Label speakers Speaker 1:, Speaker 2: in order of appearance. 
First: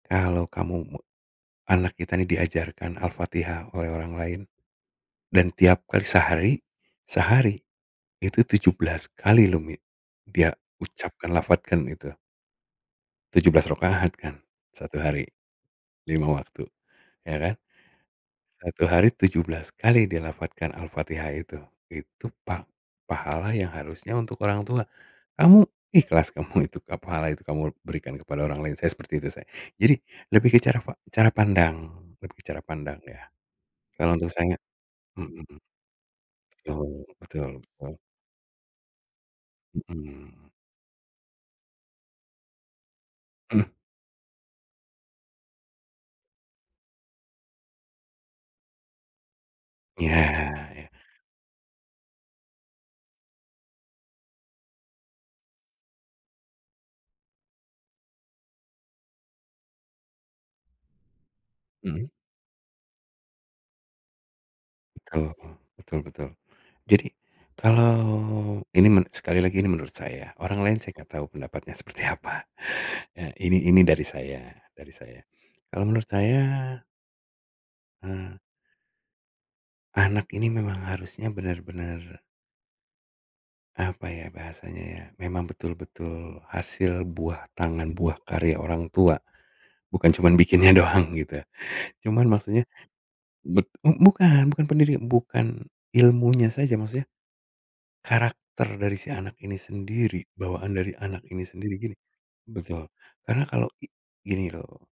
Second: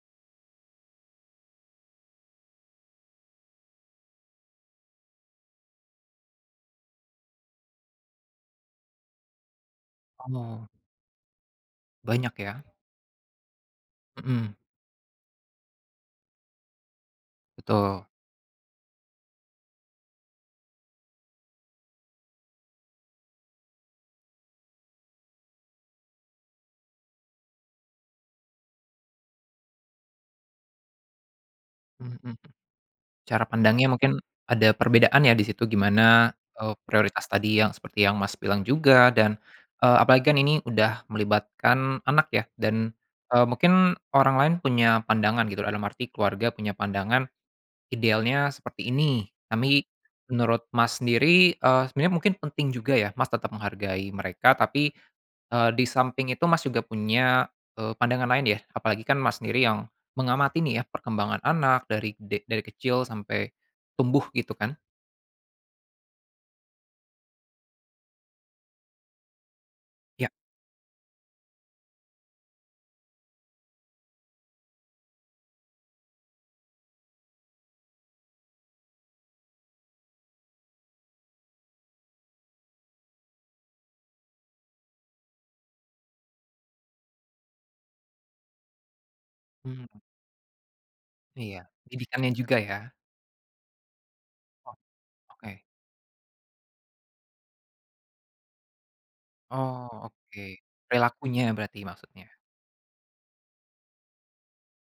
Speaker 1: Kalau kamu me anak kita ini diajarkan Al-Fatihah oleh orang lain, dan tiap kali sehari sehari, itu 17x loh mi dia
Speaker 2: Oh.
Speaker 1: ucapkan lafazkan itu.
Speaker 2: Banyak ya.
Speaker 1: 17 rakaat kan
Speaker 2: Mhm.
Speaker 1: 1 hari, 5 waktu ya kan?
Speaker 2: Betul.
Speaker 1: 1 hari 17x dilafazkan Al-Fatihah itu itu pah pahala yang harusnya untuk orang tua, kamu ikhlas kamu itu ke pahala itu kamu berikan kepada orang lain saya seperti itu saya jadi lebih ke cara pa cara pandang
Speaker 2: Mmm, mhm,
Speaker 1: lebih ke cara pandang ya,
Speaker 2: cara pandangnya
Speaker 1: kalau
Speaker 2: mungkin
Speaker 1: untuk saya,
Speaker 2: ada perbedaan ya di
Speaker 1: mhm.
Speaker 2: situ gimana, eee,
Speaker 1: Tul
Speaker 2: prioritas
Speaker 1: betul
Speaker 2: tadi yang
Speaker 1: betul.
Speaker 2: seperti yang Mas bilang juga dan, eee, apalagi kan
Speaker 1: Mhm.
Speaker 2: ini udah melibatkan anak ya dan, eee,
Speaker 1: Mmm.
Speaker 2: mungkin orang lain punya pandangan gitu dalam arti keluarga punya pandangan, idealnya seperti ini tapi,
Speaker 1: Iya
Speaker 2: menurut
Speaker 1: iya.
Speaker 2: Mas sendiri, eee, sebenarnya mungkin penting juga ya Mas tetap menghargai mereka tapi, eee, di samping itu Mas juga punya, eee, pandangan lain ya apalagi kan Mas sendiri yang mengamati nih ya perkembangan anak
Speaker 1: Mmm?
Speaker 2: dari de dari kecil sampai, tumbuh gitu kan?
Speaker 1: Betul betul betul, jadi kalau ini men sekali lagi ini menurut
Speaker 2: Ya.
Speaker 1: saya orang lain saya enggak tahu pendapatnya seperti apa ini ini dari saya dari saya, kalau menurut saya Eee. Anak ini memang harusnya benar-benar apa ya bahasanya ya memang betul-betul hasil buah tangan buah karya orang tua,
Speaker 2: Mmm.
Speaker 1: bukan cuma bikinnya doang gitu
Speaker 2: Iya
Speaker 1: cuman
Speaker 2: didikannya juga
Speaker 1: maksudnya,
Speaker 2: ya.
Speaker 1: bet bukan bukan
Speaker 2: Oh,
Speaker 1: pendiri bukan
Speaker 2: oke.
Speaker 1: ilmunya saja maksudnya, karakter dari si anak ini
Speaker 2: Oh
Speaker 1: sendiri
Speaker 2: oke,
Speaker 1: bawaan dari anak ini
Speaker 2: perilakunya
Speaker 1: sendiri
Speaker 2: berarti
Speaker 1: gini,
Speaker 2: maksudnya.
Speaker 1: betul karena kalau i gini loh.